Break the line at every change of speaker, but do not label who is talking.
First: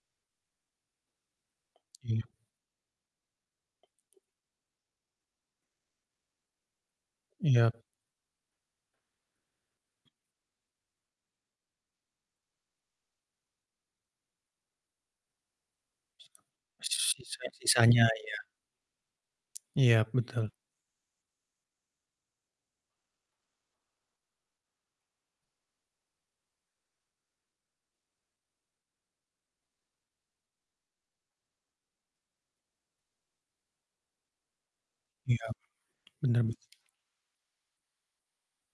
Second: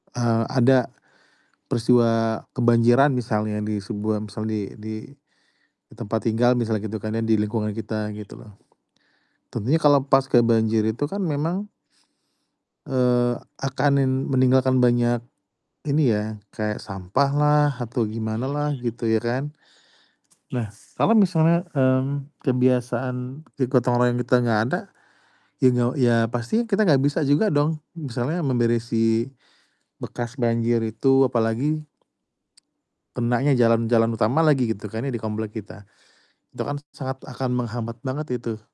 Eee, ada
Iya.
peristiwa kebanjiran misalnya di sebuah misal di di, di tempat tinggal misalnya gitu kan ya, di
Iya.
lingkungan kita gitu loh. Tentunya kalo paska banjir itu kan memang eee, akan nin meninggalkan banyak ini ya, kayak
S
sampah lah atau
sisa-sisanya iya.
gimana lah gitu ya kan.
Iya betul.
Nah kalo misalnya, mmm, kebiasaan, e gotong royong kita gak ada, ya gak ya pasti kita gak bisa juga dong misalnya memberisi bekas banjir itu apalagi kenanya jalan-jalan utama lagi gitu kan ya di
Iya
komplek kita.
bener bener.
Itu akan sangat akan menghambat banget itu.